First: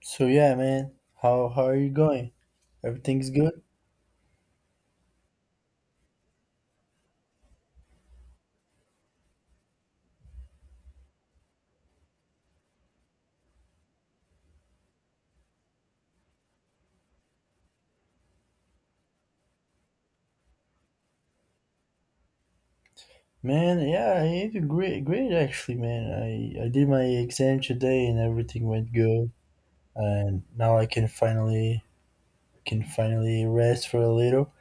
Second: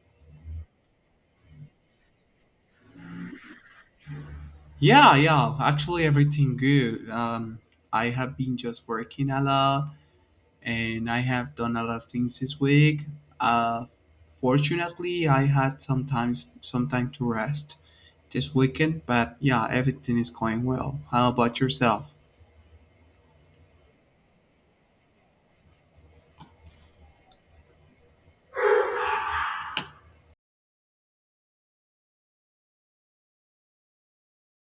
So yeah, man, how are you going? Everything's good, Yeah, yeah. Actually, everything good. I have been just working a lot, and I have done a lot of things this week. Uh, Fortunately, I had sometimes some time to rest this weekend. But yeah, everything is going well. How about yourself? man. Yeah, I did great, great actually, man. I did my exam today and everything went good, and now I can finally rest for a little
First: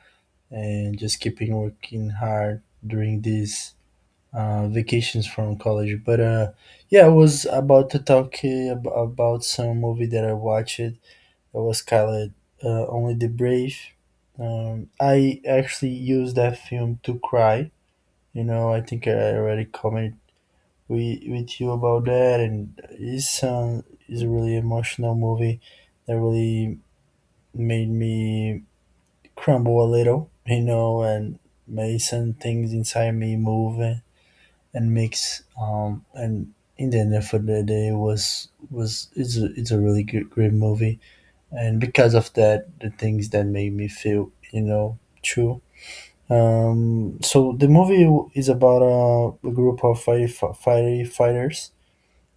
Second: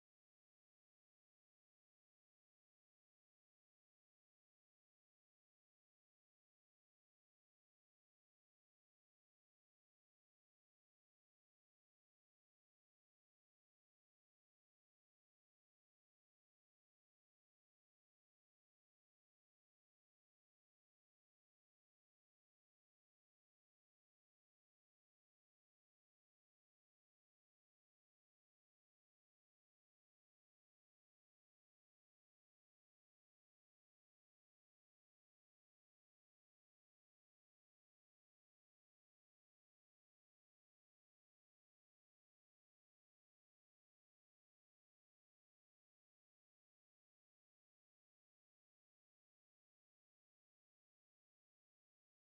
and just keeping working hard during these vacations from college. But yeah, I was about to talk about some movie that I watched. It was called Only the Brave. I actually used that film to cry. You know, I think I already commented with you about that, and it's a really emotional movie that really made me crumble a little. You know, and made some things inside me move and mix. And in the end of the day, it's a really good, great movie and because of that the things that made me feel, you know, true. So the movie is about a group of firefighters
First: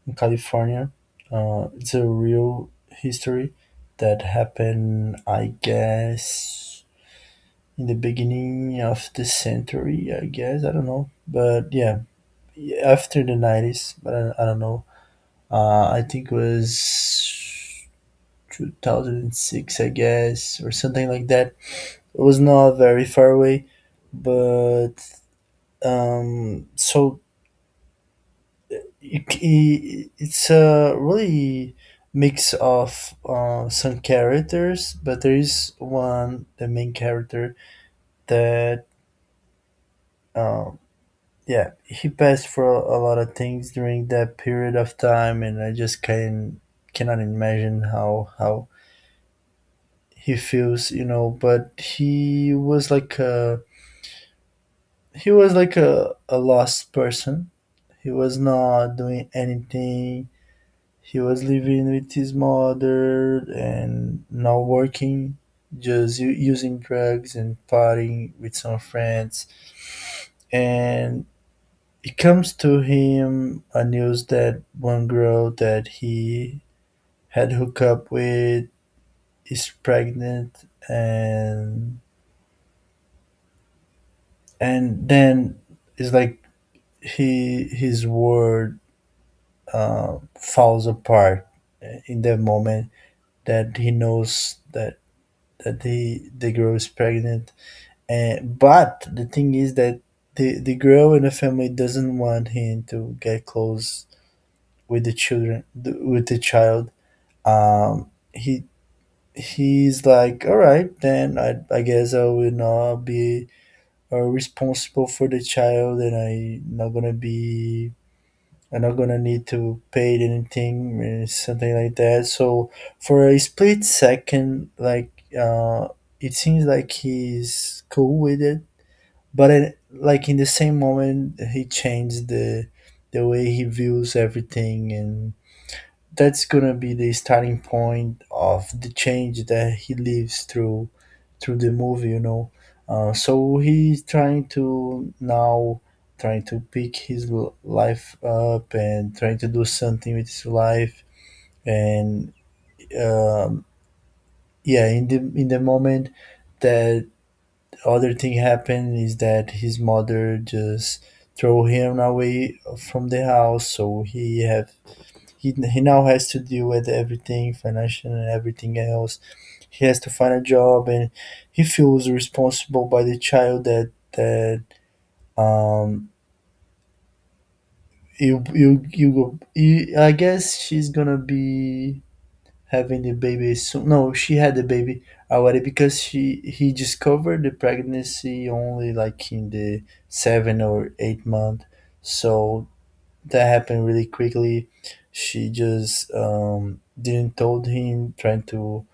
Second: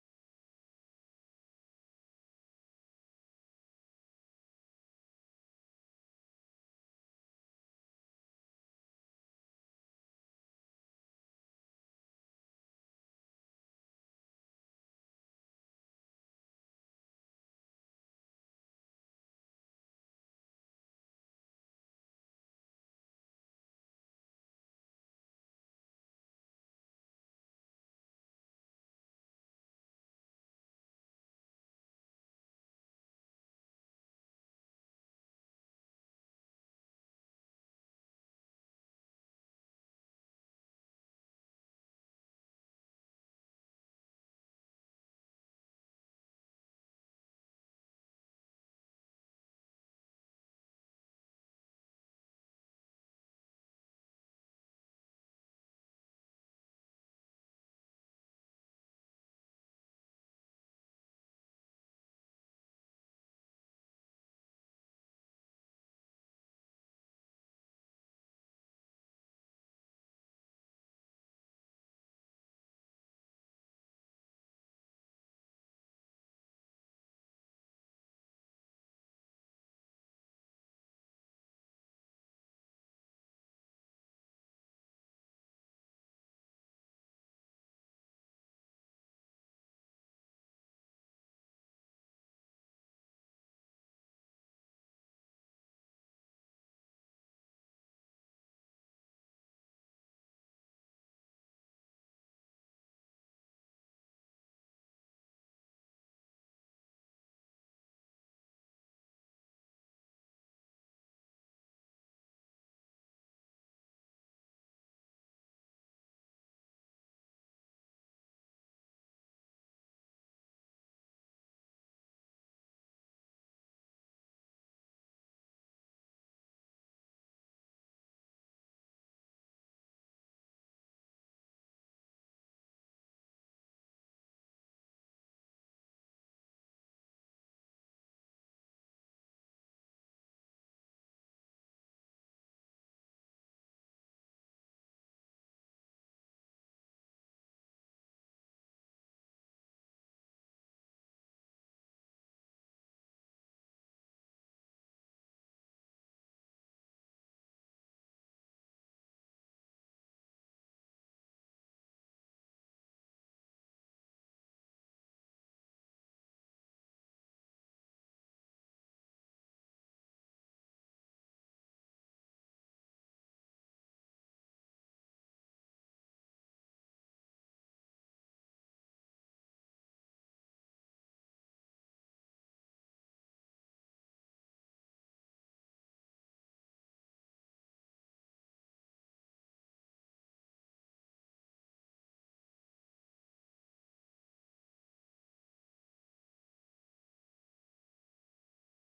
in California. It's a real history that happened, I guess, in the beginning of the century, I guess. I don't know, but yeah, after the nineties. But I don't know. I think it was 2006, I guess, or something like that. It was not very far away, but so it's a really mix of some characters, but there is one, the main character, that uh, yeah, he passed for a lot of things during that period of time, and I just can cannot imagine how he feels, you know. But he was like a he was like a lost person. He was not doing anything. He was living with his mother and not working, just using drugs and partying with some friends. And it comes to him a news that one girl that he had hooked up with is pregnant, and then it's like he his world falls apart in that moment that he knows that the girl is pregnant. And but the thing is that the girl and the family doesn't want him to get close with the children with the child. He he's like, all right, then I guess I will not be responsible for the child, and I not gonna be. They're not gonna need to pay anything or something like that. So for a split second, like uh, it seems like he's cool with it, but it, like in the same moment, he changed the way he views everything, and that's gonna be the starting point of the change that he lives through through the movie, you know. So he's trying to now trying to pick his life up and trying to do something with his life and um, yeah, in the moment that other thing happened is that his mother just throw him away from the house, so he have he now has to deal with everything financial and everything else. He has to find a job, and he feels responsible by the child that um I guess she's gonna be having the baby soon. No, she had the baby already because she he discovered the pregnancy only like in the 7 or 8 month, so that happened really quickly. She just didn't told him, trying to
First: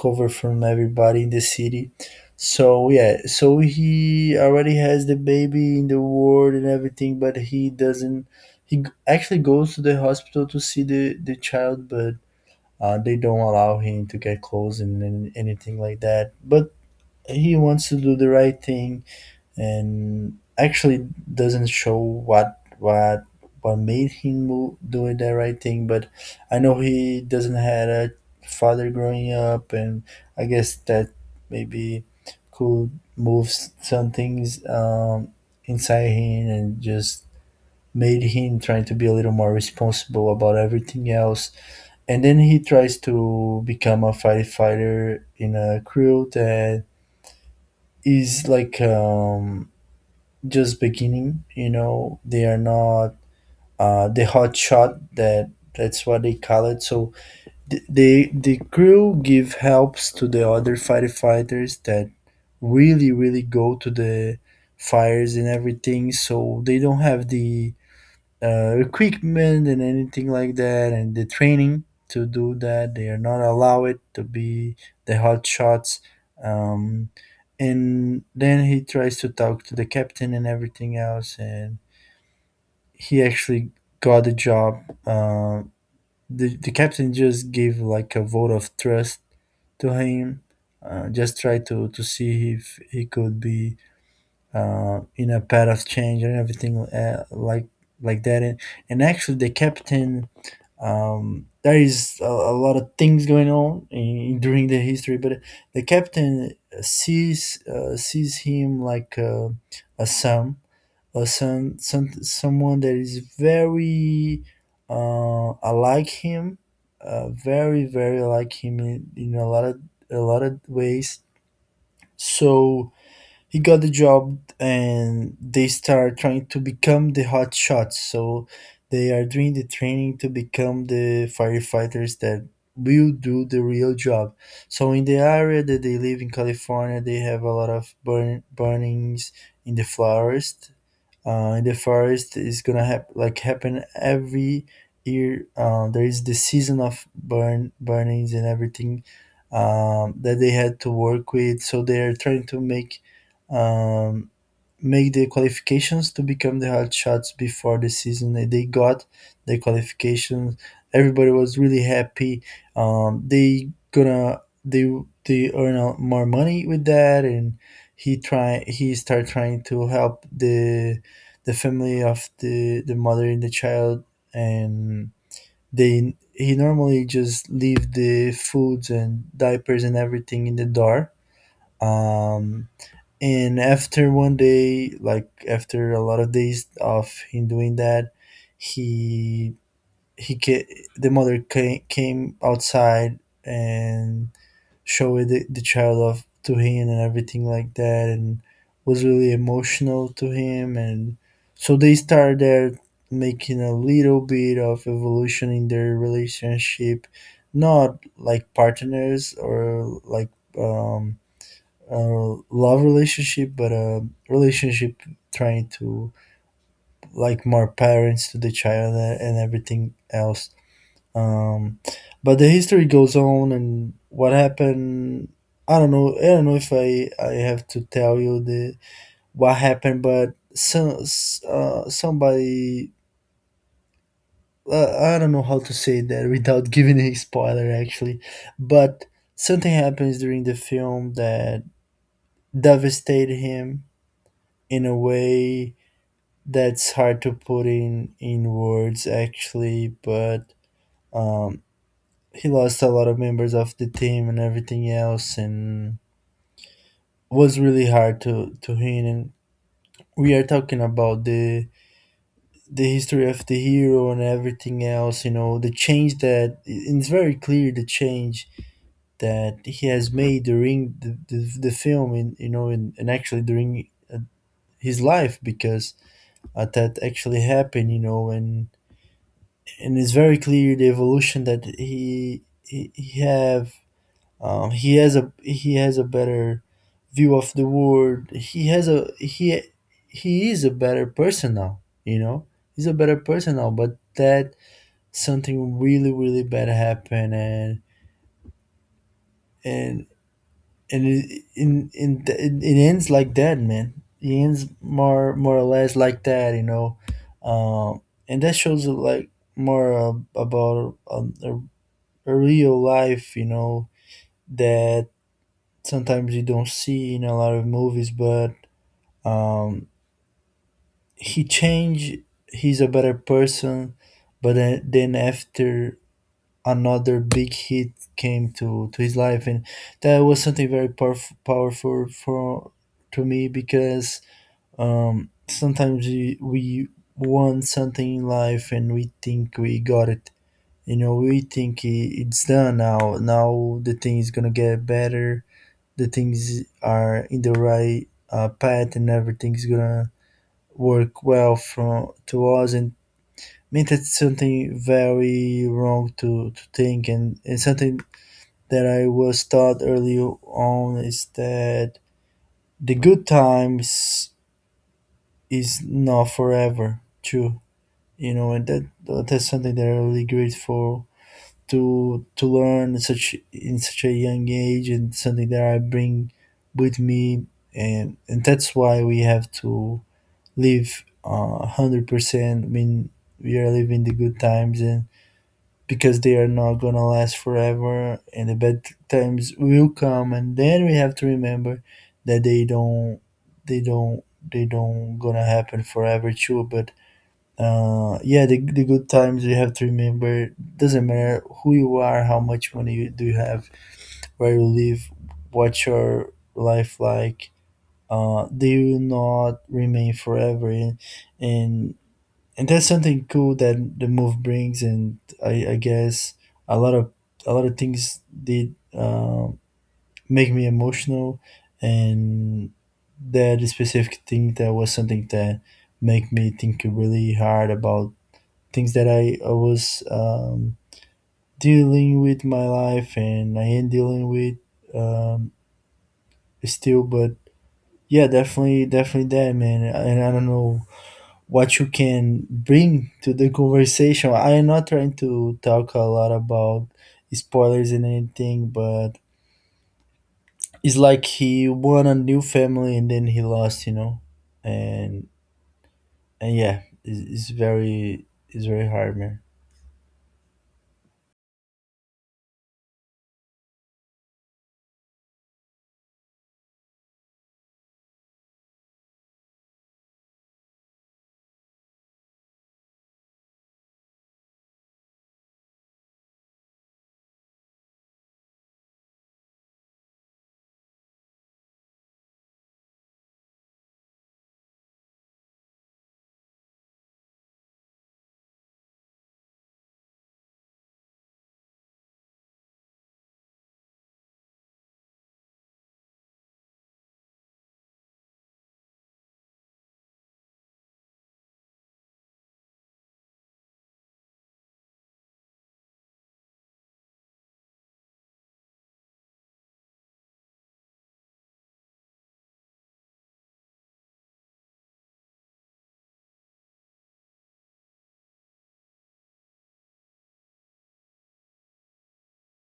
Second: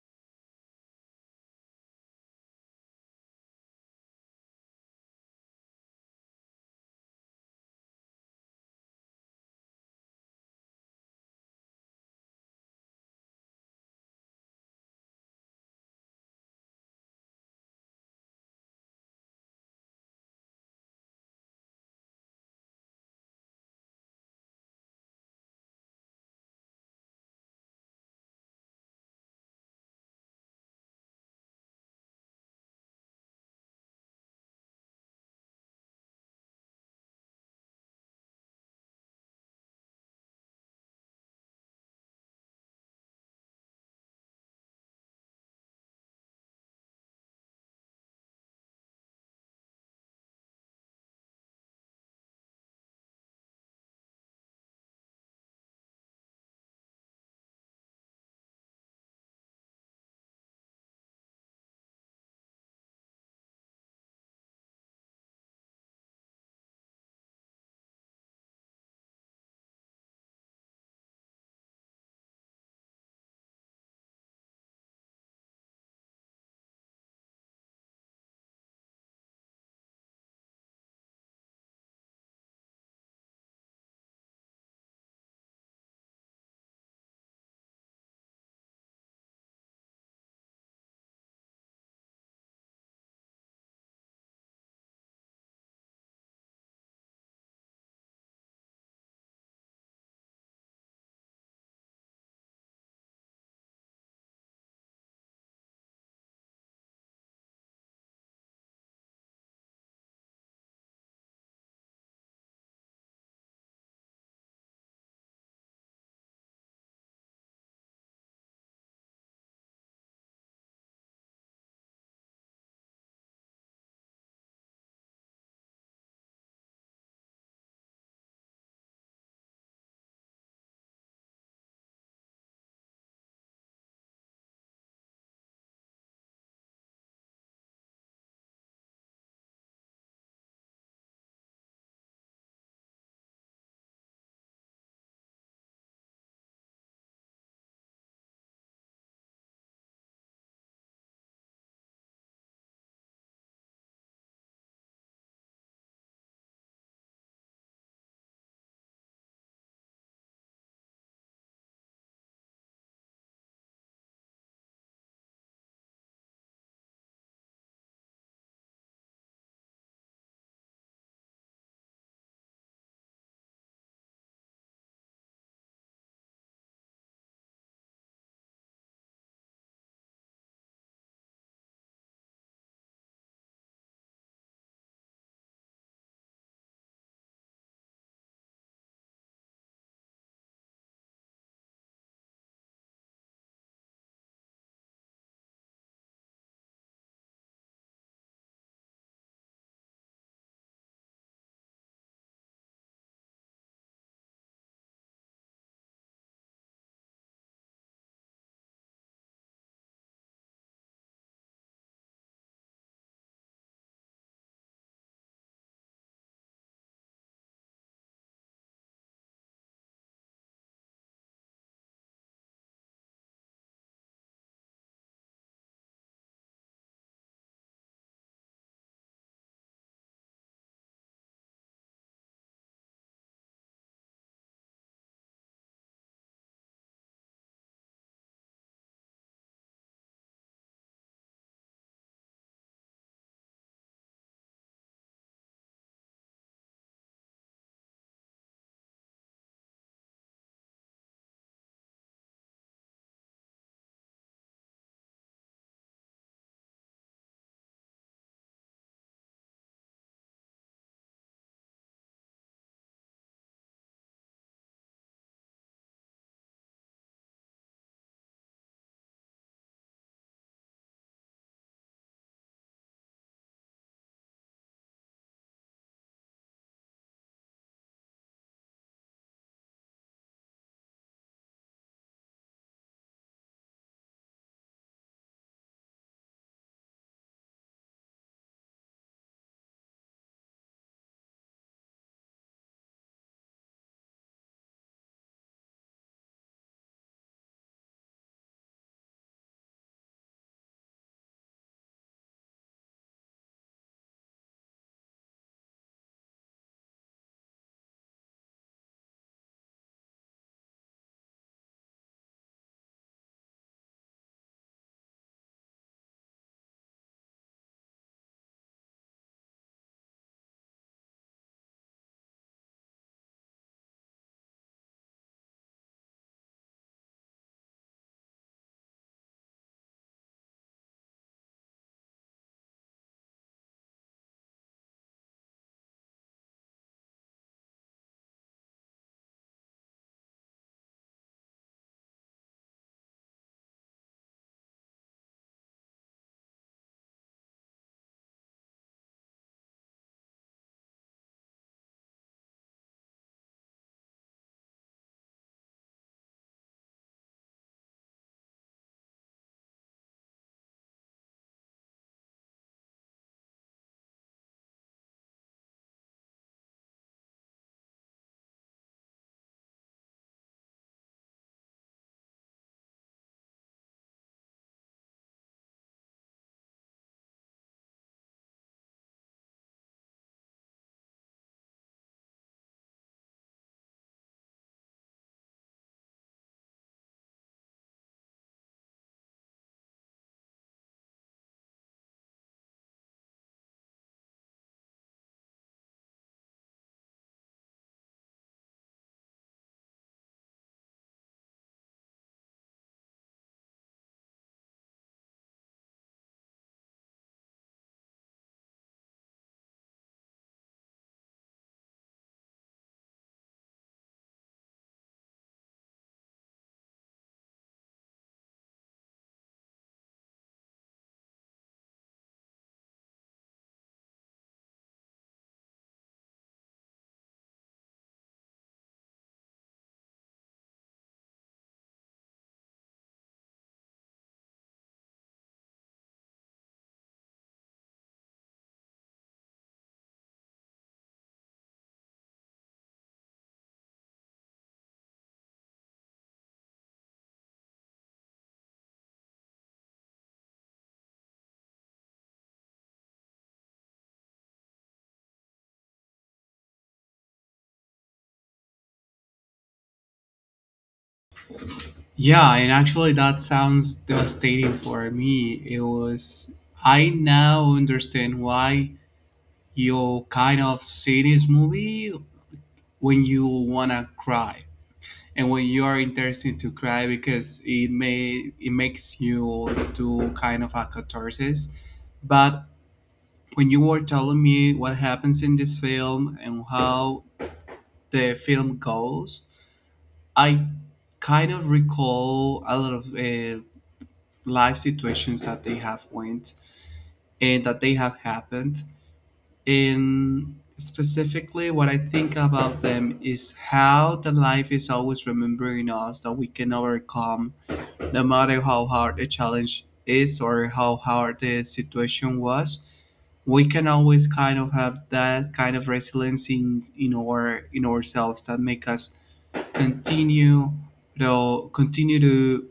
cover from everybody in the city. So yeah, so he already has the baby in the ward and everything, but he doesn't. He actually goes to the hospital to see the child, but they don't allow him to get close and anything like that. But he wants to do the right thing and actually doesn't show what what made him doing the right thing, but I know he doesn't had a father growing up, and I guess that maybe could move some things inside him and just made him trying to be a little more responsible about everything else. And then he tries to become a firefighter in a crew that is like just beginning. You know, they are not the hot shot that that's what they call it. So the crew give helps to the other firefighters that really go to the fires and everything. So they don't have the equipment and anything like that and the training to do that. They are not allowed to be the hot shots. um, and then he tries to talk to the captain and everything else, and he actually got the job. The captain just gave like a vote of trust to him, just try to see if he could be in a Paras change and everything like that. And actually, the captain, there is a lot of things going on in, during the history, but the captain sees sees him like a son, a son, someone that is very alike him, very like him in a lot of ways. So he got the job, and they start trying to become the hot shots, so they are doing the training to become the firefighters that will do the real job. So in the area that they live in California, they have a lot of burnings in the forest. In the forest is gonna like happen every year. There is the season of burnings and everything that they had to work with. So they are trying to make um, make the qualifications to become the hot shots before the season. And they got the qualifications. Everybody was really happy. They they earn more money with that, and he start trying to help the family of the mother and the child, and they he normally just leave the foods and diapers and everything in the door. Um, and after one day, like after a lot of days of him doing that, he he ca- the mother came, came outside and showed the child off to him and everything like that, and was really emotional to him. And so they started there making a little bit of evolution in their relationship, not like partners or like um, a love relationship, but a relationship trying to like more parents to the child and everything else. um, but the history goes on, and what happened. I don't know. I don't know if I have to tell you the what happened, but somebody I don't know how to say that without giving a spoiler actually, but something happens during the film that devastated him in a way that's hard to put in words actually, but um, he lost a lot of members of the team and everything else, and was really hard to him. And we are talking about the history of the hero and everything else, you know, the change that, and it's very clear the change that he has made during the film, and you know, and actually during uh, his life, because that actually happened, you know. And it's very clear the evolution that he have. He has a he has a better view of the world. He has a he is a better person now. You know, he's a better person now. But that something really really bad happened, and and in it, it ends like that, man. It ends more more or less like that. You know, um, and that shows like more about a real life. You know that sometimes you don't see in a lot of movies, but um, he changed. He's a better person, but then after another big hit came to his life, and that was something very powerful for to me because sometimes we want something in life and we think we got it. You know, we think it's done now. Now the thing is gonna get better. The things are in the right path, and everything's gonna work well from to us. And I mean that's something very wrong to think, and something that I was taught early on is that the good times is not forever too, and that's something that I'm really grateful to learn such in such a young age, and something that I bring with me. And that's why we have to live 100% when we are living the good times, and because they are not gonna last forever. And the bad times will come, and then we have to remember that they don't they don't gonna happen forever too. But the good times you have to remember. Doesn't matter who you are, how much money you do you have, where you live, what your life like. They will not remain forever, and, and that's something cool that the move brings. And I guess a lot of a lot of things did make me emotional, and that specific thing, that was something that make me think really hard about things that I was, dealing with my life, and I am dealing with um, still. But yeah, definitely that, man. And I don't know what you can bring to the conversation. I am not trying to talk a lot about spoilers and anything, but it's like he won a new family and then he lost, you know? And, and yeah, it's very hard, man. Yeah, and actually, that sounds devastating for me. It was. I now understand why you kind of see this movie when you wanna cry and when you are interested to cry because it makes you do kind of a catharsis. But when you were telling me what happens in this film and how the film goes, I kind of recall a lot of life situations that they have went and that they have happened. And specifically what I think about them is how the life is always remembering us that we can overcome. No matter how hard a challenge is or how hard the situation was, we can always kind of have that kind of resilience in ourselves that make us continue to continue to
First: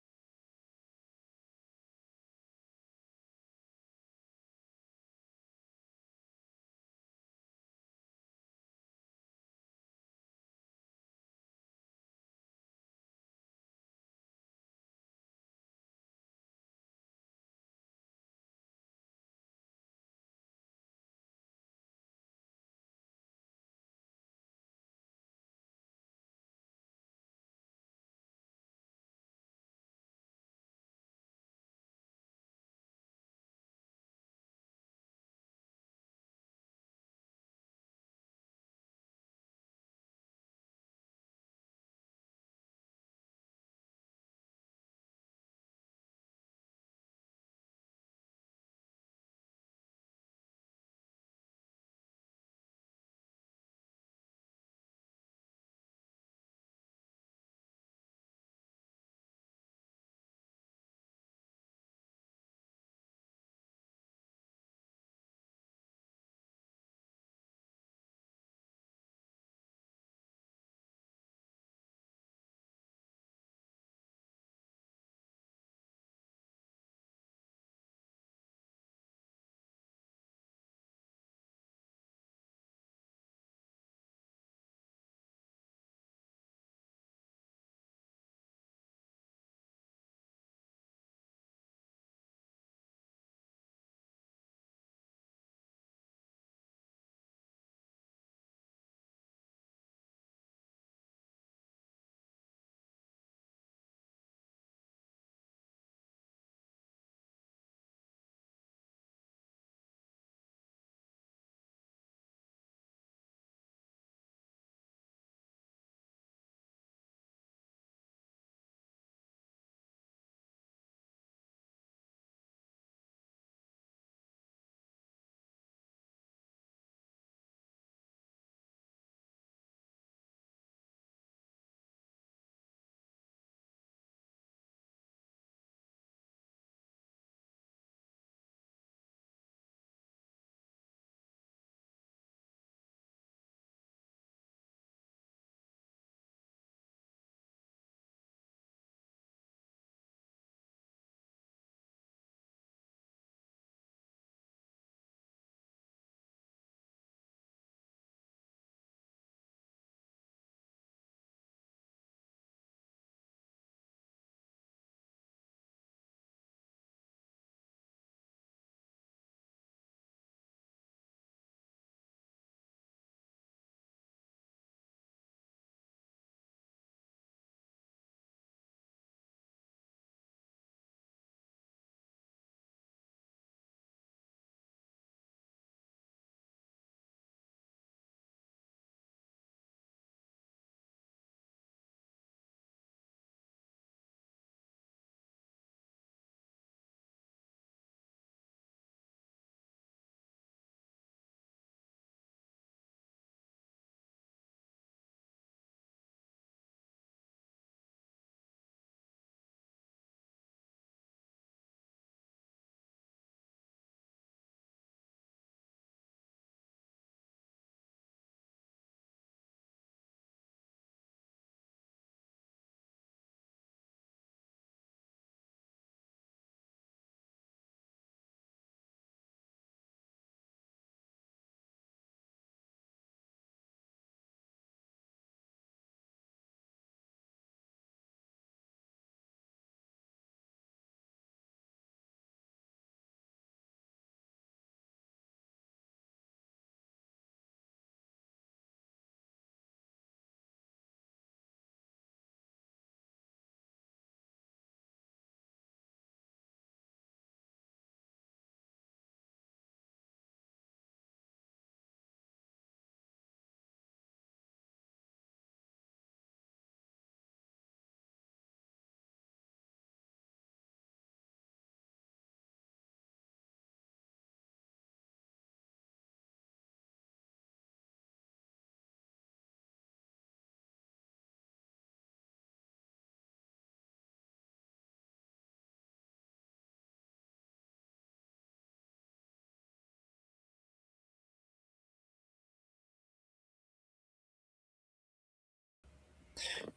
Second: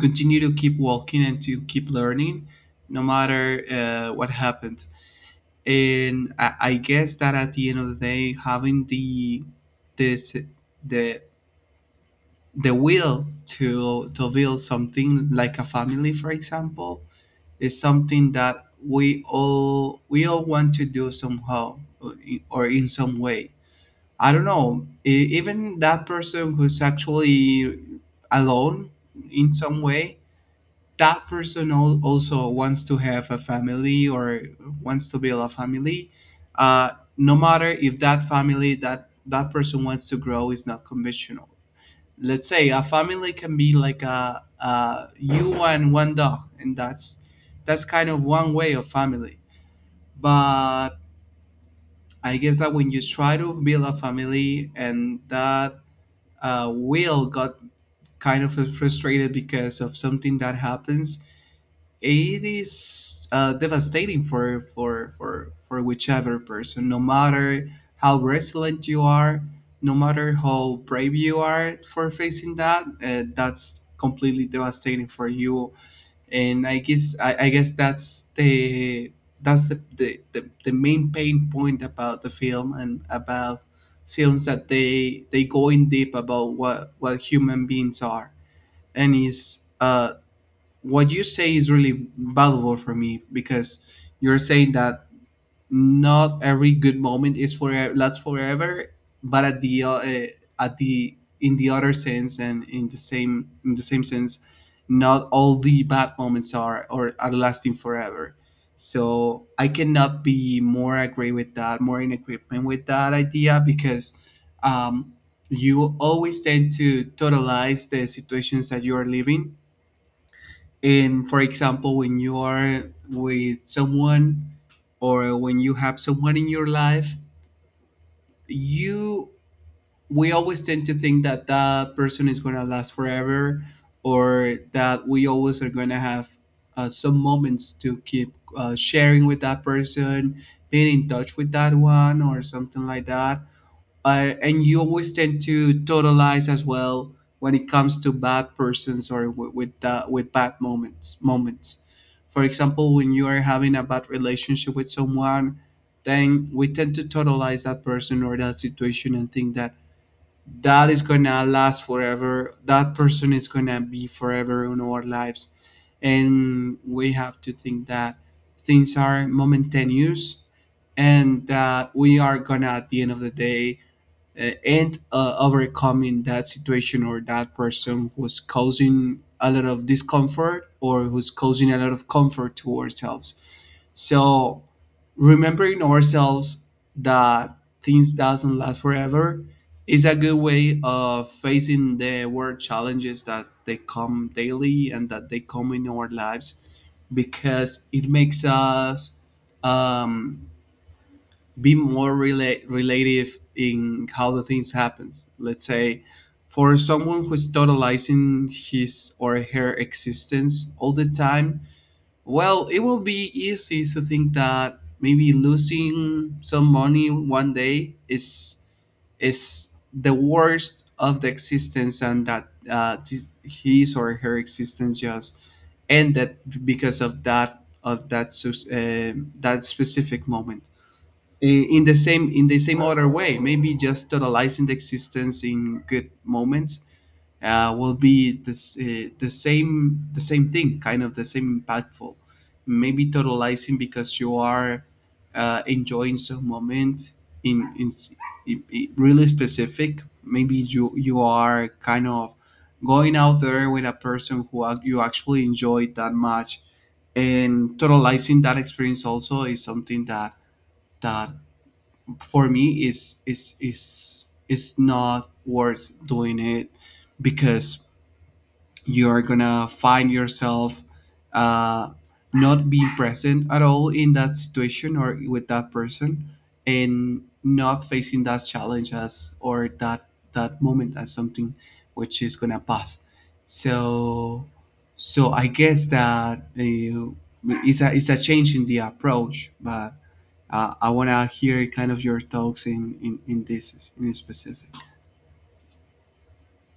continue to keep walking and to keep learning no matter what happened. I guess that at the end of the day, having the this the the will to build something like a family, for example, it's something that we all want to do somehow or in some way. I don't know. Even that person who's actually alone in some way, that person also wants to have a family or wants to build a family. Uh, no matter if that family that that person wants to grow is not conventional. Let's say a family can be like a you and one dog, and that's kind of one way of family. But I guess that when you try to build a family and that will got kind of frustrated because of something that happens, it is devastating for whichever person, no matter how resilient you are, no matter how brave you are for facing that. That's completely devastating for you. And I guess that's the main pain point about the film and about films that they go in deep about what human beings are. And is what you say is really valuable for me because you're saying that not every good moment is for lasts forever, but at the eh, at the in the other sense, and in the same sense, not all the bad moments are or are lasting forever. So I cannot be more agree with that, more in agreement with that idea because um, you always tend to totalize the situations that you are living. And for example, when you are with someone or when you have someone in your life, you we always tend to think that that person is going to last forever, or that we always are going to have some moments to keep sharing with that person, being in touch with that one or something like that. And you always tend to totalize as well when it comes to bad persons or w- with bad moments moments. For example, when you are having a bad relationship with someone, then we tend to totalize that person or that situation and think that that is gonna last forever, that person is gonna be forever in our lives. And we have to think that things are momentaneous, and that we are gonna at the end of the day and overcoming that situation or that person who's causing a lot of discomfort or who's causing a lot of comfort to ourselves. So remembering ourselves that things doesn't last forever is a good way of facing the world challenges that they come daily and that they come in our lives. Because it makes us um, be more relative in how the things happens, let's say. For someone who's totalizing his or her existence all the time, well, it will be easy to think that maybe losing some money one day is the worst of the existence, and that his or her existence just ended because of that that specific moment. In the same in the same other way, maybe just totalizing the existence in good moments will be this the same thing, kind of the same impactful. Maybe totalizing because you are enjoying some moment in, in, in really specific. Maybe you are kind of going out there with a person who you actually enjoyed that much, and totalizing that experience also is something that that for me is not worth doing it. Because you're gonna find yourself uh, not being present at all in that situation or with that person, and not facing that challenge as or that that moment as something which is gonna pass. So so I guess that it's a change in the approach. But I want to hear kind of your thoughts in this in specific.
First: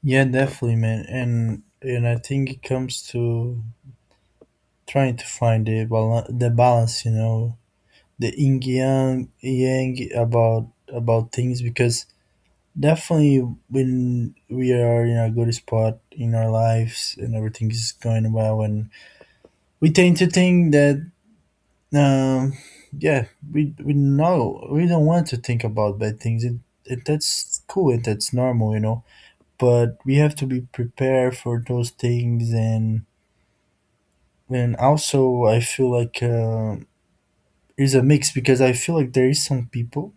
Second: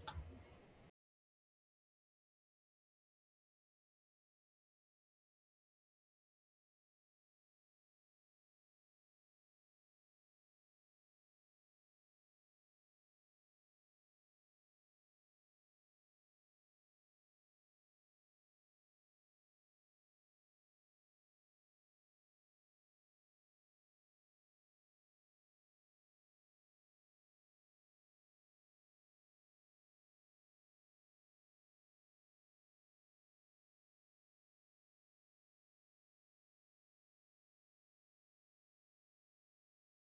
Yeah, definitely, man. And I think it comes to trying to find the balance, you know, the yin yang, yang about things. Because definitely when we are in a good spot in our lives and everything is going well, and we tend to think that, um, yeah, we know we don't want to think about bad things. It that's cool and that's normal, you know. But we have to be prepared for those things. And also, I feel like it's a mix, because I feel like there is some people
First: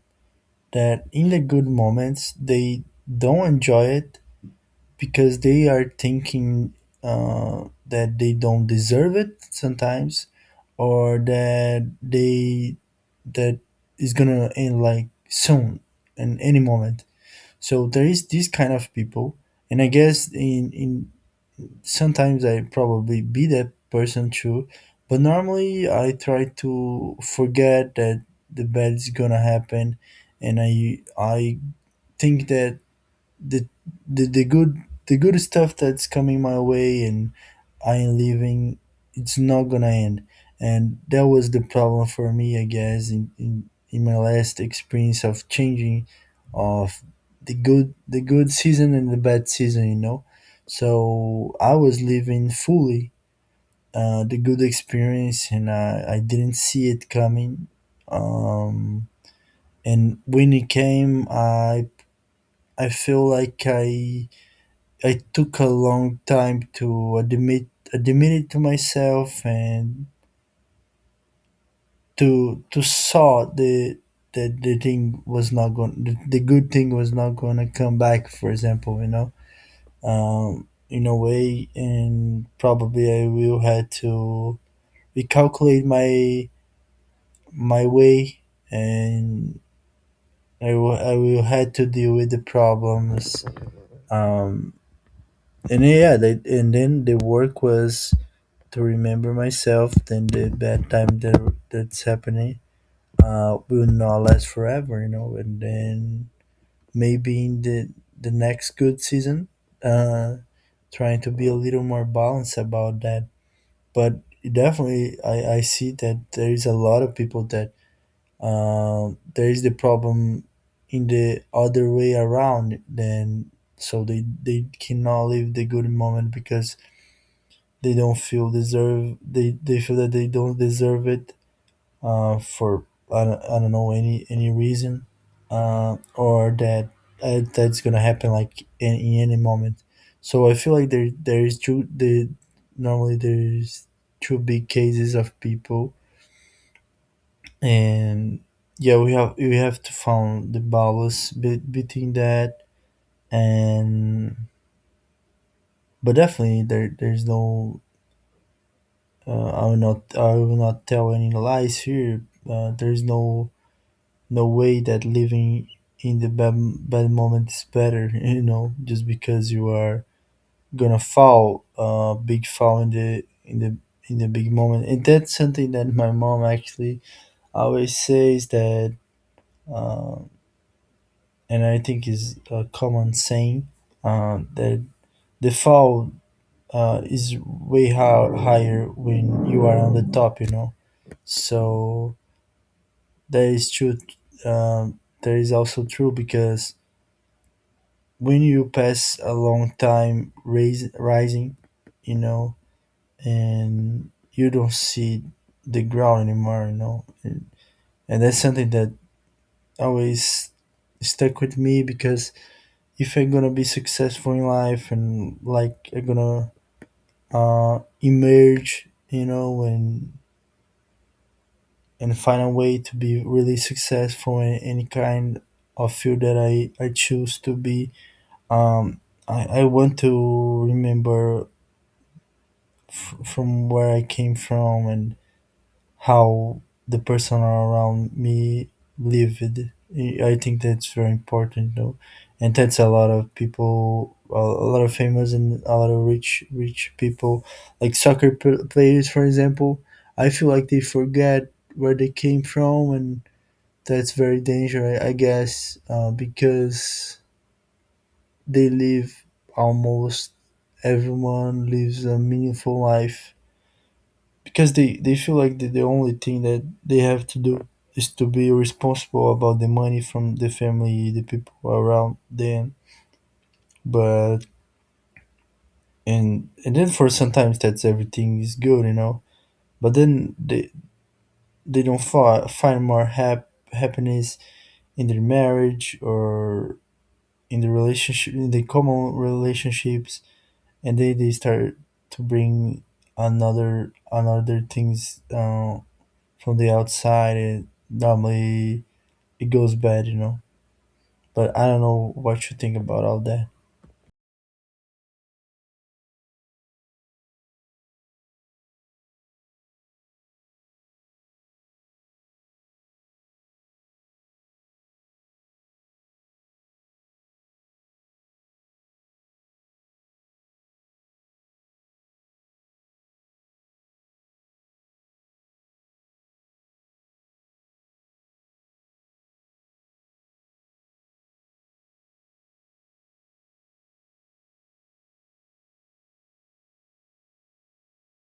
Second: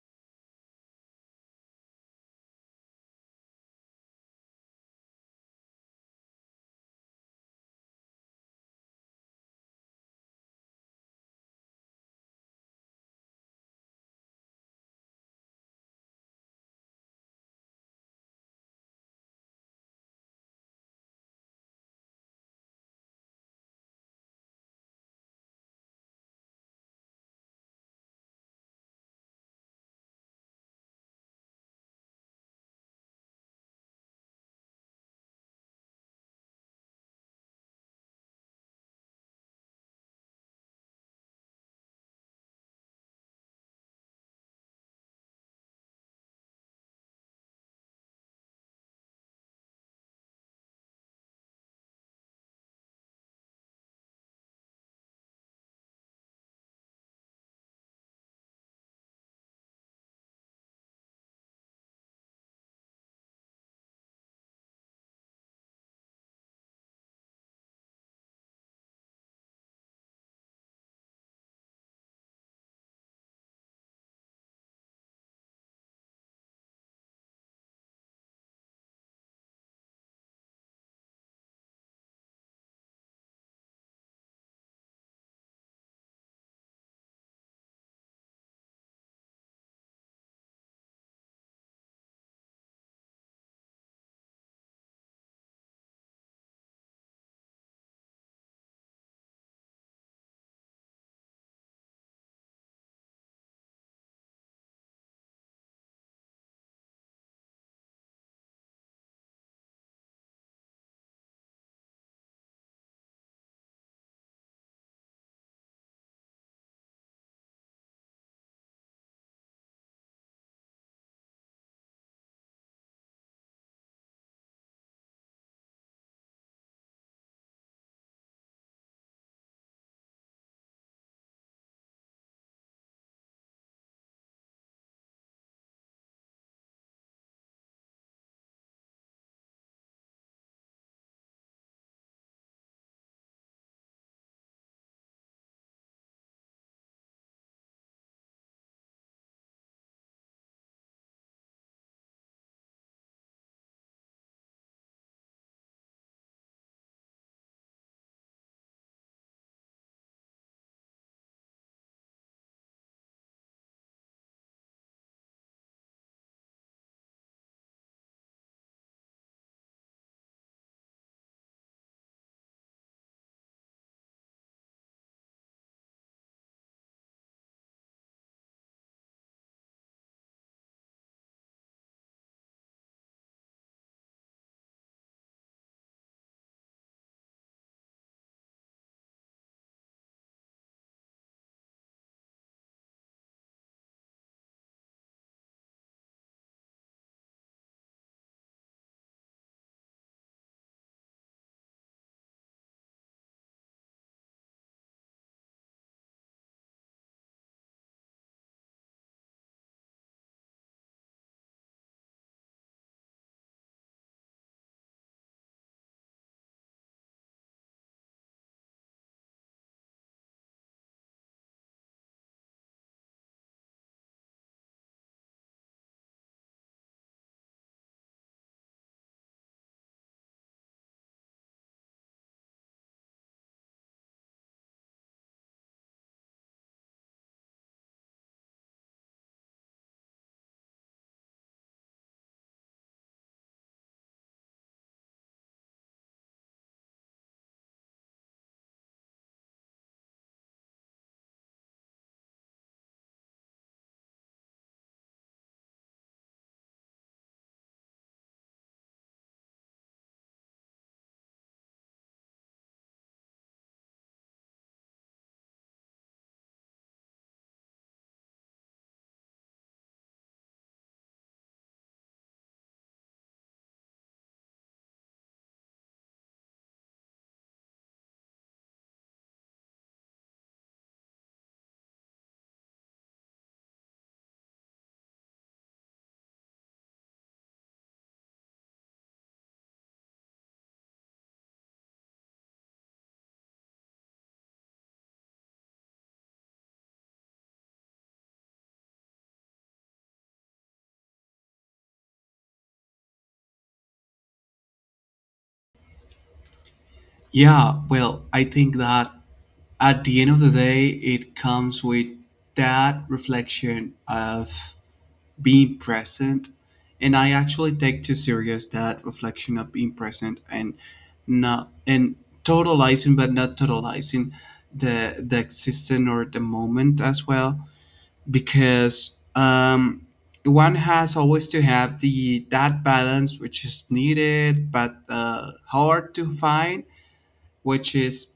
that in the good moments they don't enjoy it because they are thinking that they don't deserve it sometimes, or that they, that is gonna end like soon in any moment. So there is this kind of people, and I guess in sometimes I probably be that person too, but normally I try to forget that the bad is gonna happen, and I think that the the the good the good stuff that's coming my way and I am leaving, it's not gonna end. And that was the problem for me, I guess, in my last experience of changing of the good season and the bad season, you know. So I was living fully the good experience, and I didn't see it coming, um, and when it came, I feel like I took a long time to admit it to myself, and to saw the, that the thing was not going, the good thing was not going to come back, for example, you know. In a way, and probably I will had to recalculate my way, and I will had to deal with the problems, um and yeah they, and then the work was to remember myself then the bad time, that that's happening, will not last forever, you know. And then maybe in the next good season, uh trying to be a little more balanced about that. But definitely I see that there is a lot of people that, there is the problem in the other way around then. So they cannot live the good moment because they don't feel deserve, they feel that they don't deserve it, for I don't know any reason, or that, that's gonna happen like in any moment. So I feel like there is two the normally there's two big cases of people. And yeah, we have, we have to find the balance between that. And but definitely there, there's no, I will not, I will not tell any lies here. There is no, no way that living in the bad, bad moment is better. You know, just because you are gonna fall, big fall in the, in the, in the big moment. And that's something that my mom actually always says that, uh, and I think is a common saying, that the fall, is way how higher when you are on the top. You know, so that is true. That is also true, because when you pass a long time rising, you know, and you don't see the ground anymore, you know. And that's something that always stuck with me, because if I'm gonna be successful in life, and like I'm gonna emerge, you know, and find a way to be really successful in any kind of field that I choose to be. Um, I want to remember from where I came from and how the person around me lived. I think that's very important, though, and that's a lot of people, a lot of famous and a lot of rich people, like soccer players, for example. I feel like they forget where they came from, and that's very dangerous, I guess, because they live, almost everyone lives a meaningful life, because they feel like the only thing that they have to do is to be responsible about the money from the family, the people around them. But and then for sometimes that's, everything is good, you know. But then they don't find more happiness in their marriage, or in the relationship, in the common relationships. And they start to bring another things, from the outside, and normally it goes bad, you know. But I don't know what you think about all that. Yeah, well, I think that at the end of the day, it comes with that reflection of being present. And I actually take too serious that reflection of being present, and not and totalizing, but not totalizing the existence or the moment as well. Because one has always to have the that balance which is needed but hard to find, which is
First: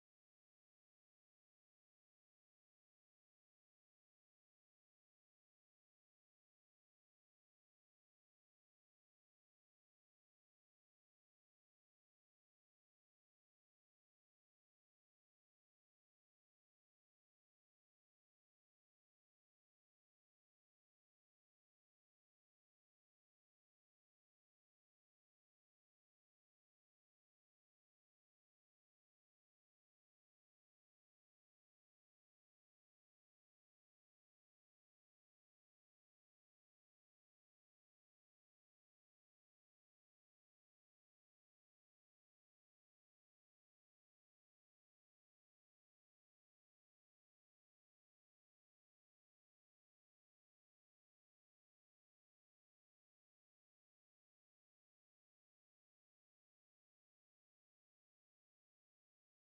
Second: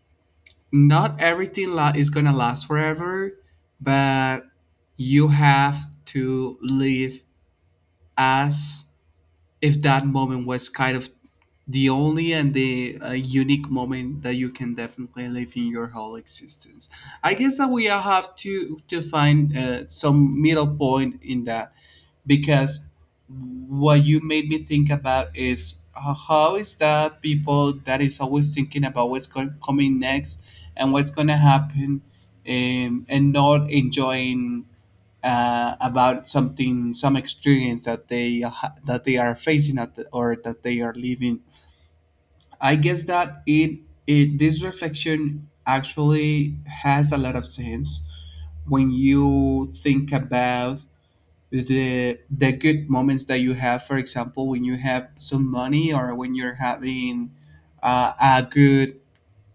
not everything is gonna last forever, but you have to live as if that moment was kind of the only and the unique moment that you can definitely live in your whole existence. I guess that we all have to find some middle point in that. Because what you made me think about is how is that people that is always thinking about what's going coming next and what's going to happen, and not enjoying about something, some experience that they that they are facing at the, or that they are living. i guess that it, it this reflection actually has a lot of sense when you think about the good moments that you have. For example, when you have some money, or when you're having a good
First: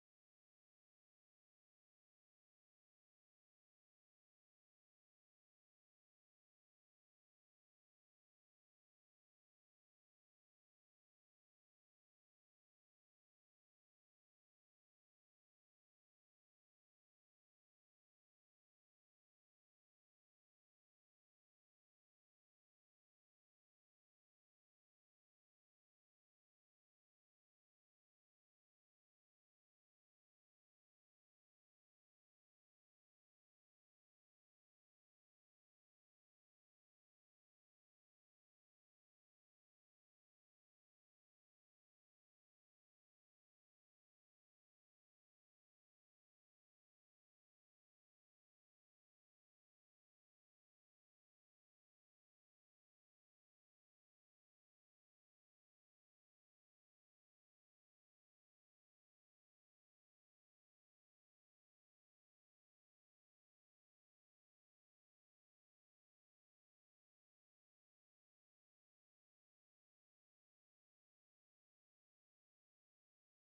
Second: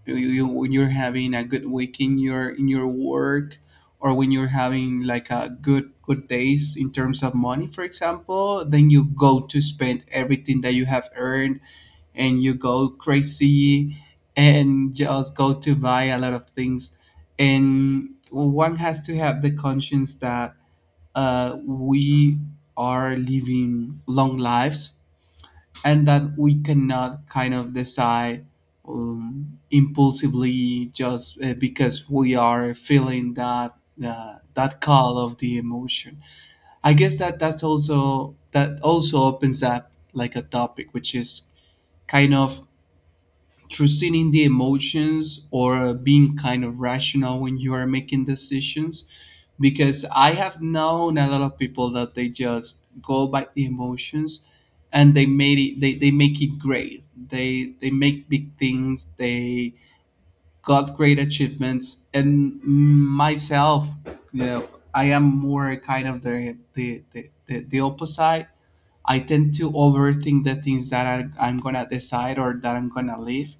when you're having a good week in your work, or when you're having like a good days in terms of money, for example, then you go to spend everything that you have earned and you go crazy and just go to buy a lot of things. And one has to have the conscience that we are living long lives, and that we cannot kind of decide impulsively just because we are feeling that that call of the emotion. I guess that that's also that also opens up like a topic which is kind of trusting in the emotions or being kind of rational when you are making decisions. Because I have known a lot of people that they just go by the emotions, and they they make it great, they make big things, they got great achievements. And myself, you know, I am more kind of the opposite. I tend to overthink the things that I'm gonna decide or that I'm gonna leave.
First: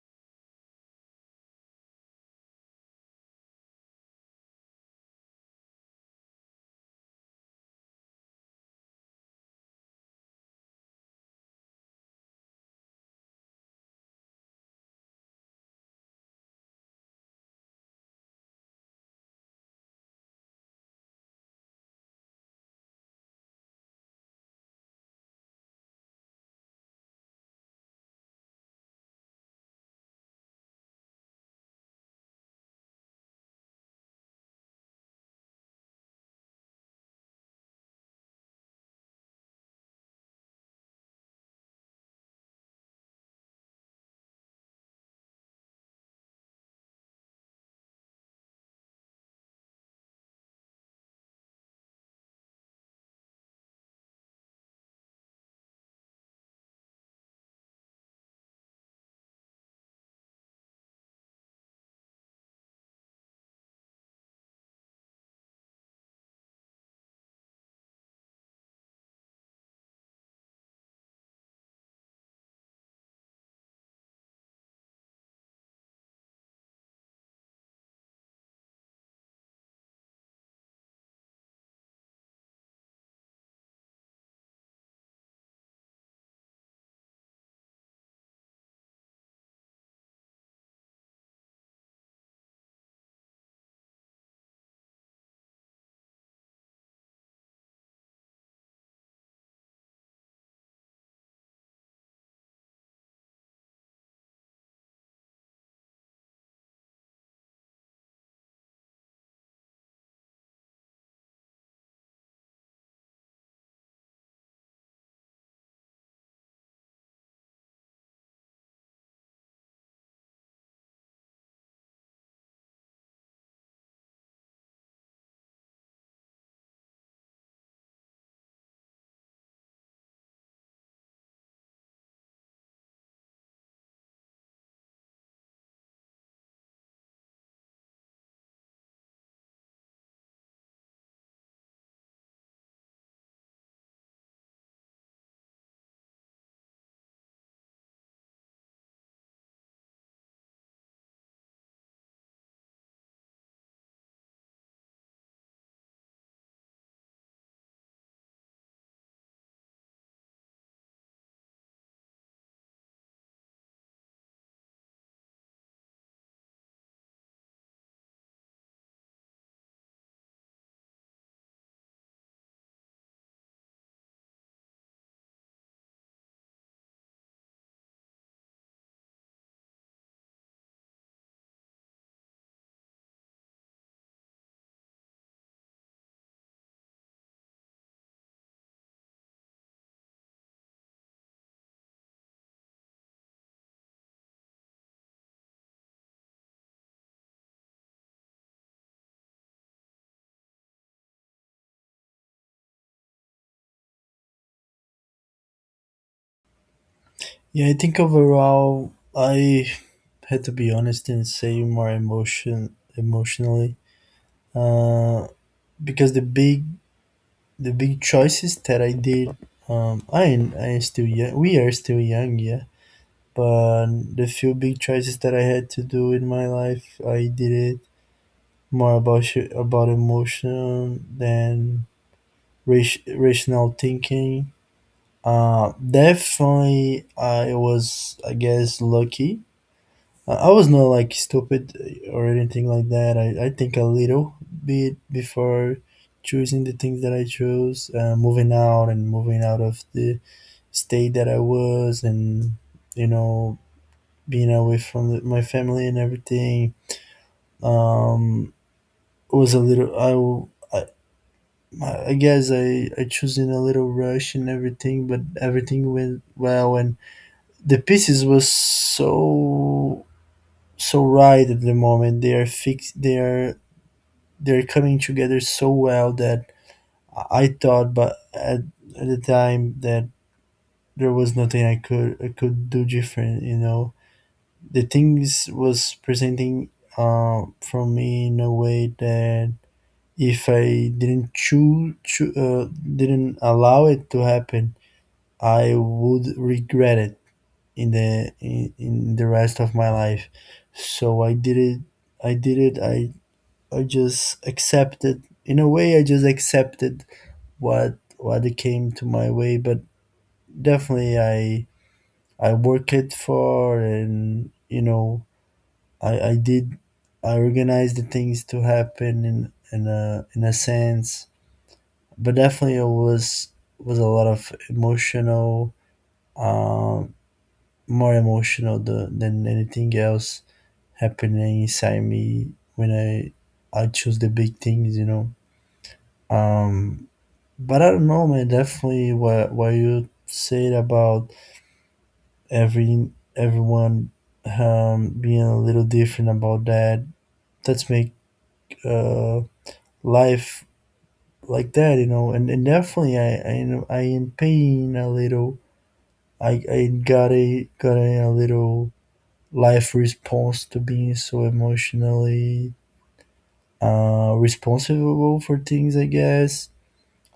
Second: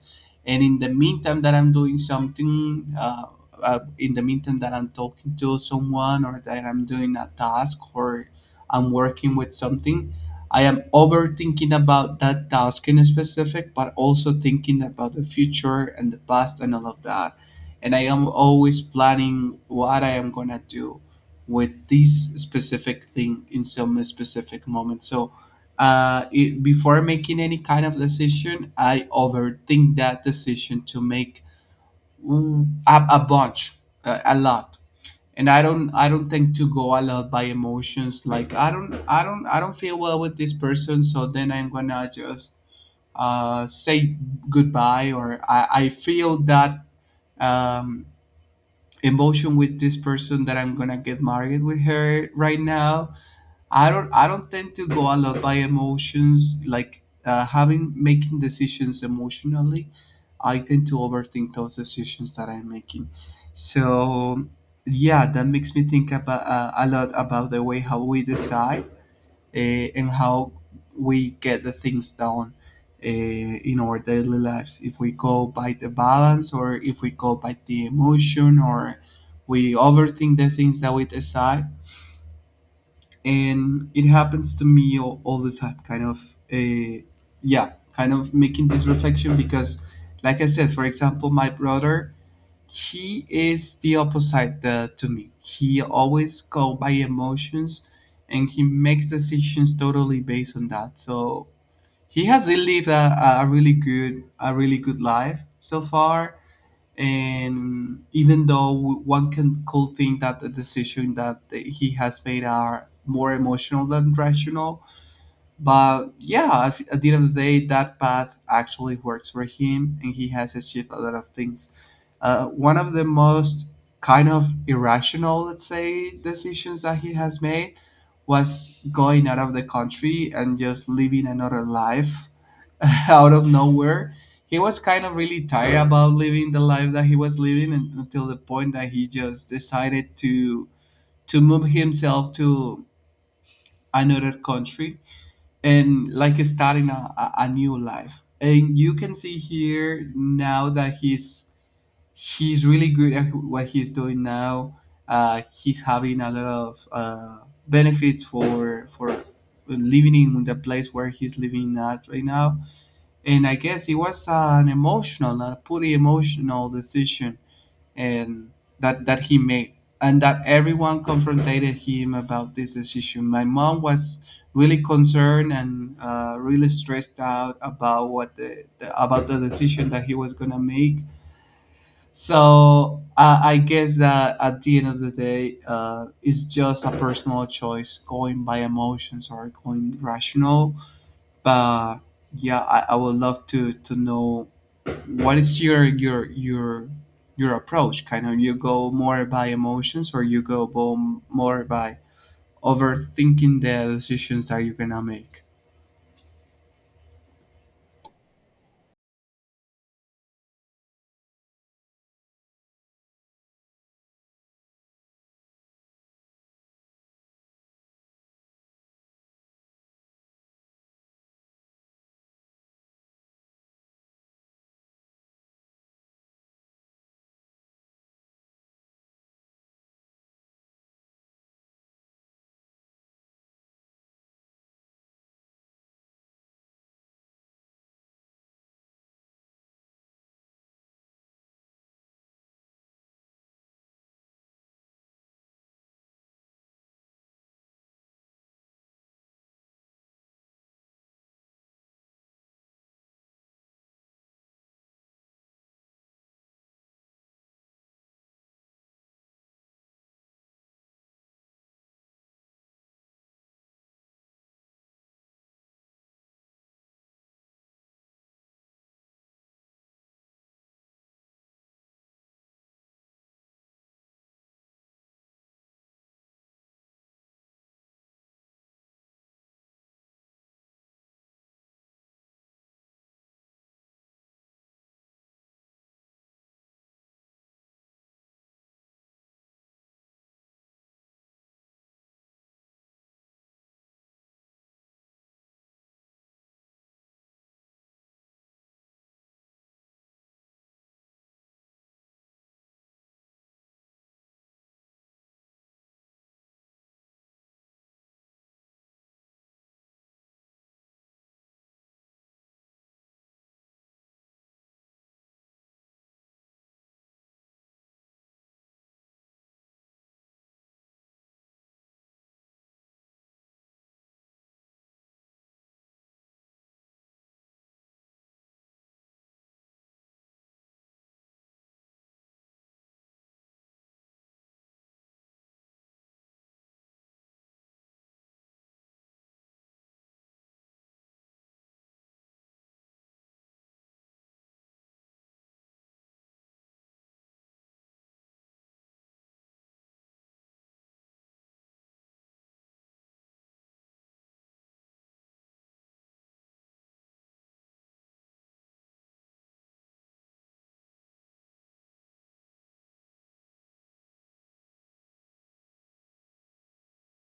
And in the meantime, that I'm doing something, in the meantime that I'm talking to someone, or that I'm doing a task, or I'm working with something, I am overthinking about that task in specific, but also thinking about the future and the past and all of that. And I am always planning what I am gonna do with this specific thing in some specific moment. So before making any kind of decision, I overthink that decision to make a bunch, a lot. And I don't think to go a lot by emotions. Like I don't feel well with this person, so then I'm gonna just say goodbye, or I feel that um, emotion with this person that I'm gonna get married with her right now. I don't tend to go a lot by emotions, like having making decisions emotionally. I tend to overthink those decisions that I'm making. So yeah, that makes me think about a lot about the way how we decide, and how we get the things done in our daily lives. If we go by the balance, or if we go by the emotion, or we overthink the things that we decide. And it happens to me all the time, kind of, yeah, kind of making this reflection because, like I said, for example, my brother, he is the opposite to me. He always go by emotions, and he makes decisions totally based on that. So he has lived a really good a really good life so far. And even though one can could think that the decision that he has made are more emotional than rational, but yeah, at the end of the day, that path actually works for him, and he has achieved a lot of things. One of the most kind of irrational, let's say, decisions that he has made was going out of the country and just living another life out of nowhere. He was kind of really tired about living the life that he was living, and until the point that he just decided to move himself to another country, and like starting a new life. And you can see here now that he's really good at what he's doing now. He's having a lot of benefits for living in the place where he's living at right now. And I guess it was an emotional a pretty emotional decision and that he made, and that everyone confronted him about this decision. My mom was really concerned and really stressed out about what the about the decision that he was gonna make. So I guess that at the end of the day, it's just a personal choice, going by emotions or going rational. But yeah, I would love to know what is your approach. Kind of, you go more by emotions, or you go more by overthinking the decisions that you're gonna make? Yeah, I think overall I had to be honest and say more emotionally, uh, because the big choices that I did, I am still young. We are still young, yeah. But the few big choices that I had to do in my life, I did it more about about emotion than rational thinking. Definitely, I was, I guess, lucky. I was not like stupid or anything like that. I think a little bit before choosing the things that I chose, moving out and moving out of the state that I was, and you know, being away from the, my family and everything. um it was a little, I guess I choose in a little rush and everything, but everything went well, and the pieces was so, so right at the moment. They are fixed. They are, they are coming together so well that I thought, but at the time that there was nothing I could do different. You know, the things was presenting from me in a way that if I didn't choose, didn't allow it to happen, I would regret it in the, in the rest of my life. So I did it. I did it. I just accepted. In a way, I just accepted what it came to my way. But definitely, I work it for, and you know, I did, I organized the things to happen in a sense. But definitely it was a lot of emotional, um, more emotional than anything else happening inside me when I choose the big things, you know. Um, but I don't know, man. Definitely what you said about every everyone, being a little different about that, that's make, uh life like that, you know. And definitely I am paying a little. I got a little life response to being so emotionally, responsible for things. I guess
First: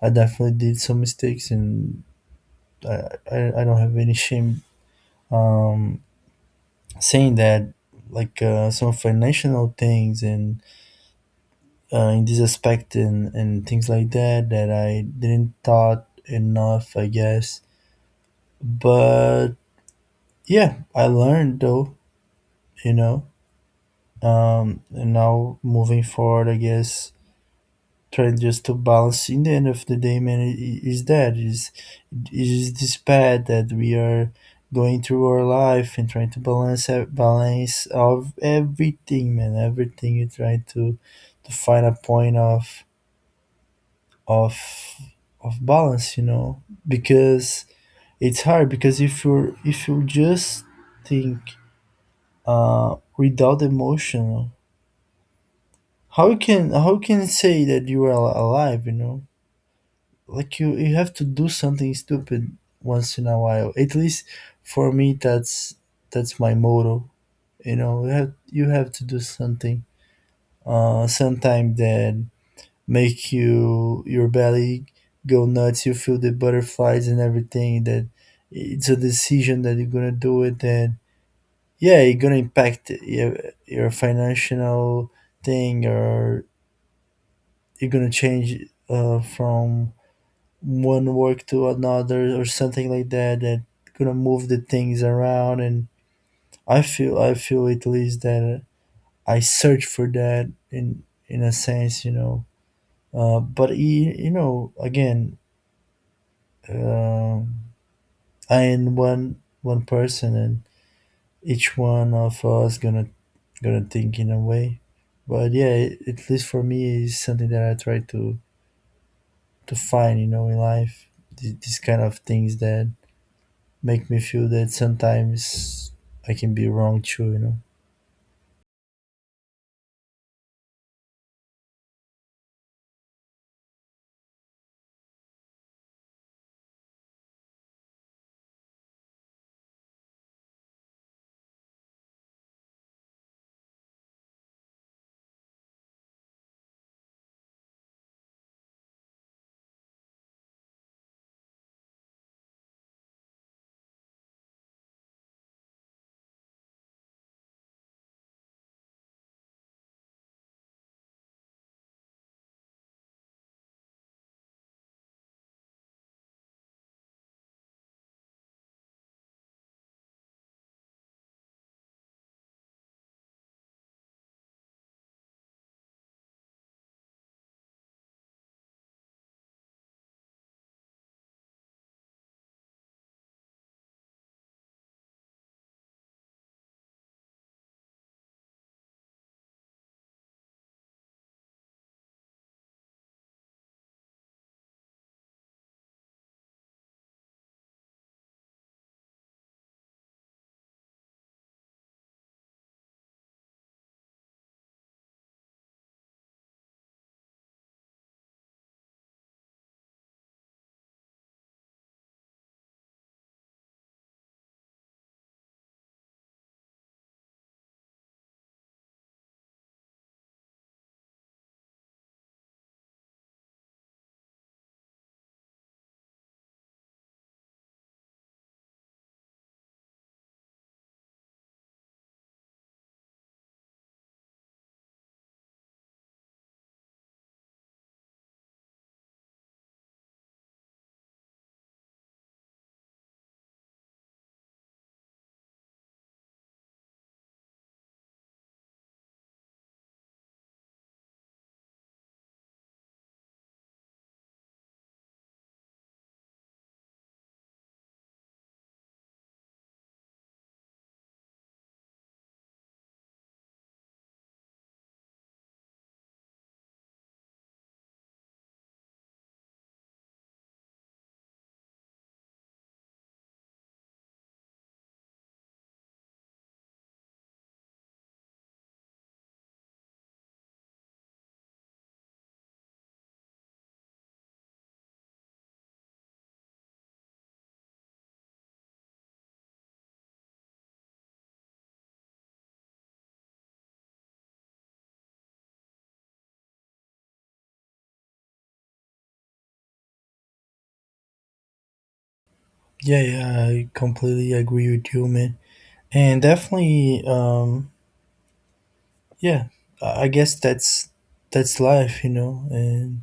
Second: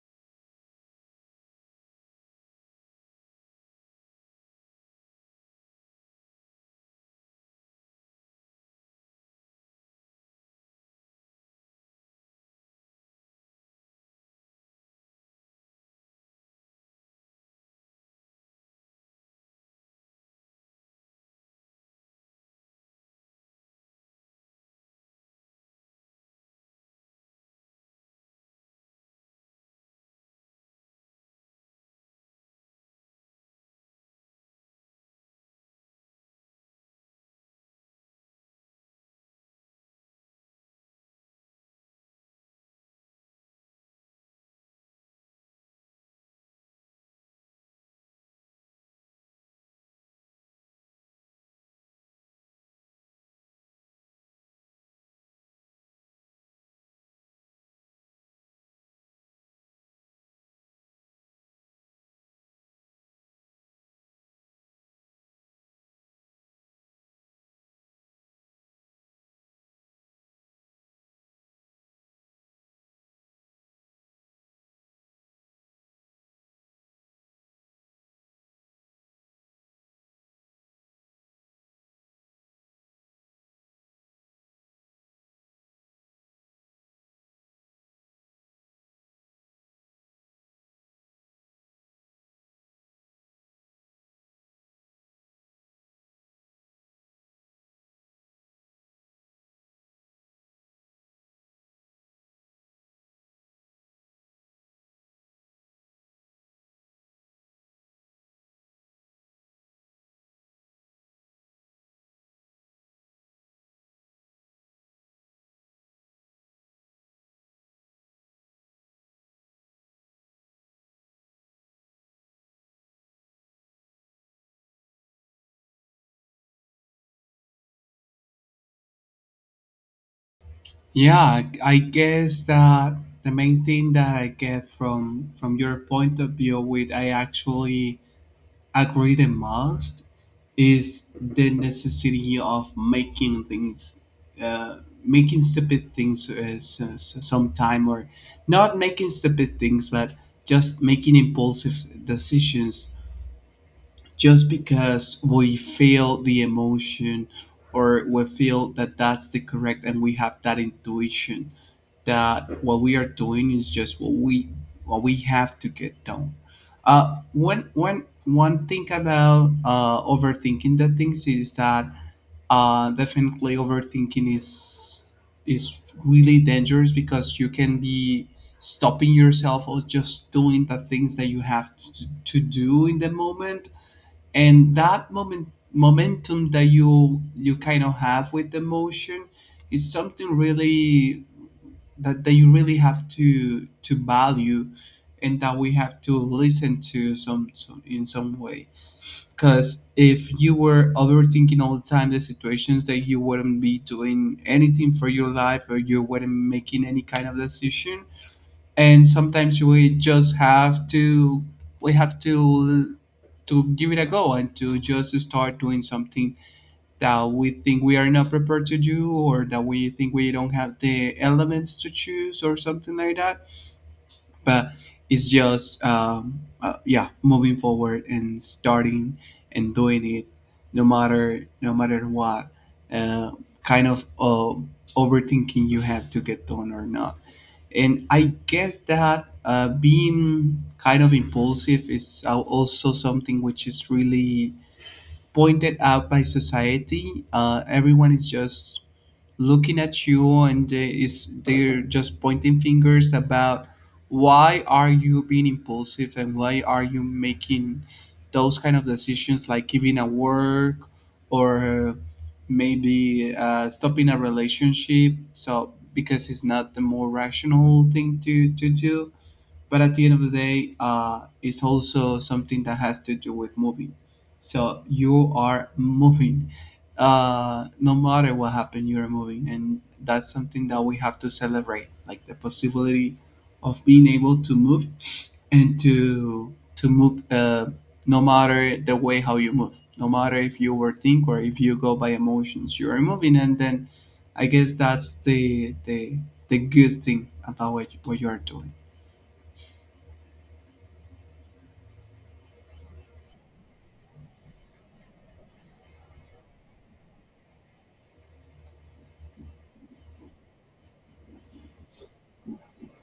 I definitely did some mistakes, and I don't have any shame, um saying that, like, some financial things and, in this aspect, and things like that, that I didn't thought enough, I guess. But yeah, I learned though, you know. And now moving forward, I guess trying just to balance. In the end of the day, man, that is, it is this path that we are going through our life, and trying to balance, of everything, man. Everything you try to find a point of of balance, you know. Because it's hard. Because if you're, if you just think, without emotion, how you can, how you can say that you are alive, you know? Like you have to do something stupid once in a while, at least for me. That's my motto, you know. You have, you have to do something, sometime, that make you, your belly go nuts, you feel the butterflies and everything. That it's a decision that you're gonna do it, and yeah, it gonna impact your financial thing, or you're gonna change, from one work to another, or something like that, that gonna move the things around. And I feel, I feel at least that I search for that in a sense, you know. But you know, again, um I am one, one person, and each one of us gonna, gonna think in a way. But yeah, it, at least for me, is something that I try to find, you know, in life. These kind of things that make me feel that sometimes I can be wrong too, you know. Yeah, I guess that the main thing that I get from your point of view, with I actually agree the most, is the necessity of making things, uh, making stupid things, sometime, or not making stupid things, but just making impulsive decisions, just because we feel the emotion or we feel that that's the correct and we have that intuition that what we are doing is just what we have to get done. One thing about overthinking the things is that definitely overthinking is really dangerous, because you can be stopping yourself or just doing the things that you have to do in the moment. And that moment momentum that you kind of have with the motion is something really that, that you really have to value, and that we have to listen to some in some way. Because if you were overthinking all the time the situations, that you wouldn't be doing anything for your life, or you wouldn't making any kind of decision. And sometimes we just have to, we have to to give it a go, and to just start doing something that we think we are not prepared to do, or that we think we don't have the elements to choose or something like that. But it's just yeah, moving forward and starting and doing it, no matter what, uh, kind of, overthinking you have to get done or not. And I guess that, being kind of impulsive is also something which is really pointed out by society. Everyone is just looking at you, and they're just pointing fingers about why are you being impulsive and why are you making those kind of decisions, like giving a work, or maybe, stopping a relationship, so because it's not the more rational thing to do. But at the end of the day, it's also something that has to do with moving. So you are moving, no matter what happened, you're moving, and that's something that we have to celebrate, like the possibility of being able to move, and to move, no matter the way how you move, no matter if you were think or if you go by emotions, you're moving. And then I guess that's the good thing about what you're doing. Yeah, yeah, I completely agree with you, man. And definitely, yeah, I guess that's life, you know. and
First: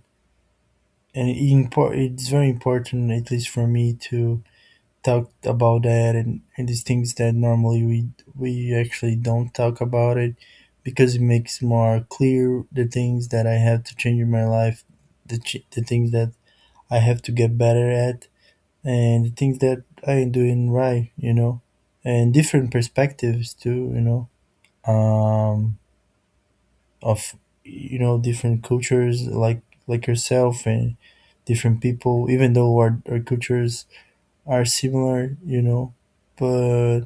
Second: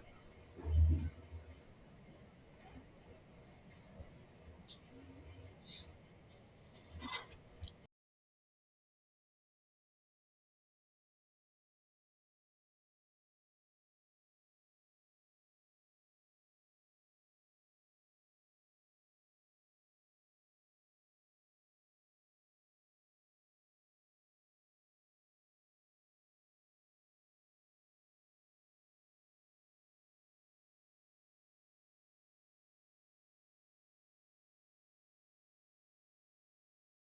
and it it's very important, at least for me, to talked about that. And these things that normally we actually don't talk about it, because it makes more clear the things that I have to change in my life, the the things that I have to get better at, and the things that I am doing right, you know, and different perspectives too, you know, um, of, you know, different cultures like yourself, and different people, even though our cultures are similar, you know. But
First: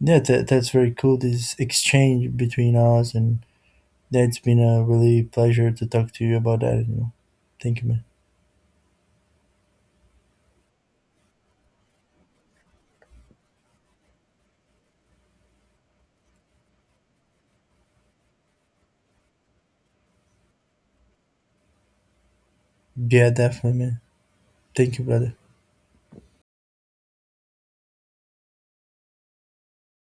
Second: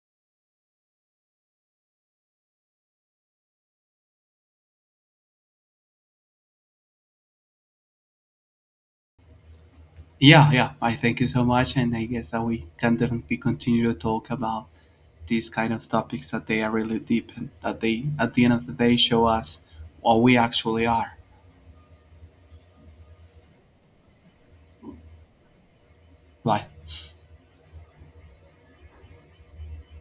yeah, that, that's very cool, this exchange between us. And that's been a really pleasure to talk to you about that, you know. Thank you, man. Yeah, yeah. I thank you so much, and I guess that we can definitely continue to talk about these kind of topics that they are really deep and that they, at the end of the day, show us what we actually are. Yeah, definitely, man. Thank you, brother. Right.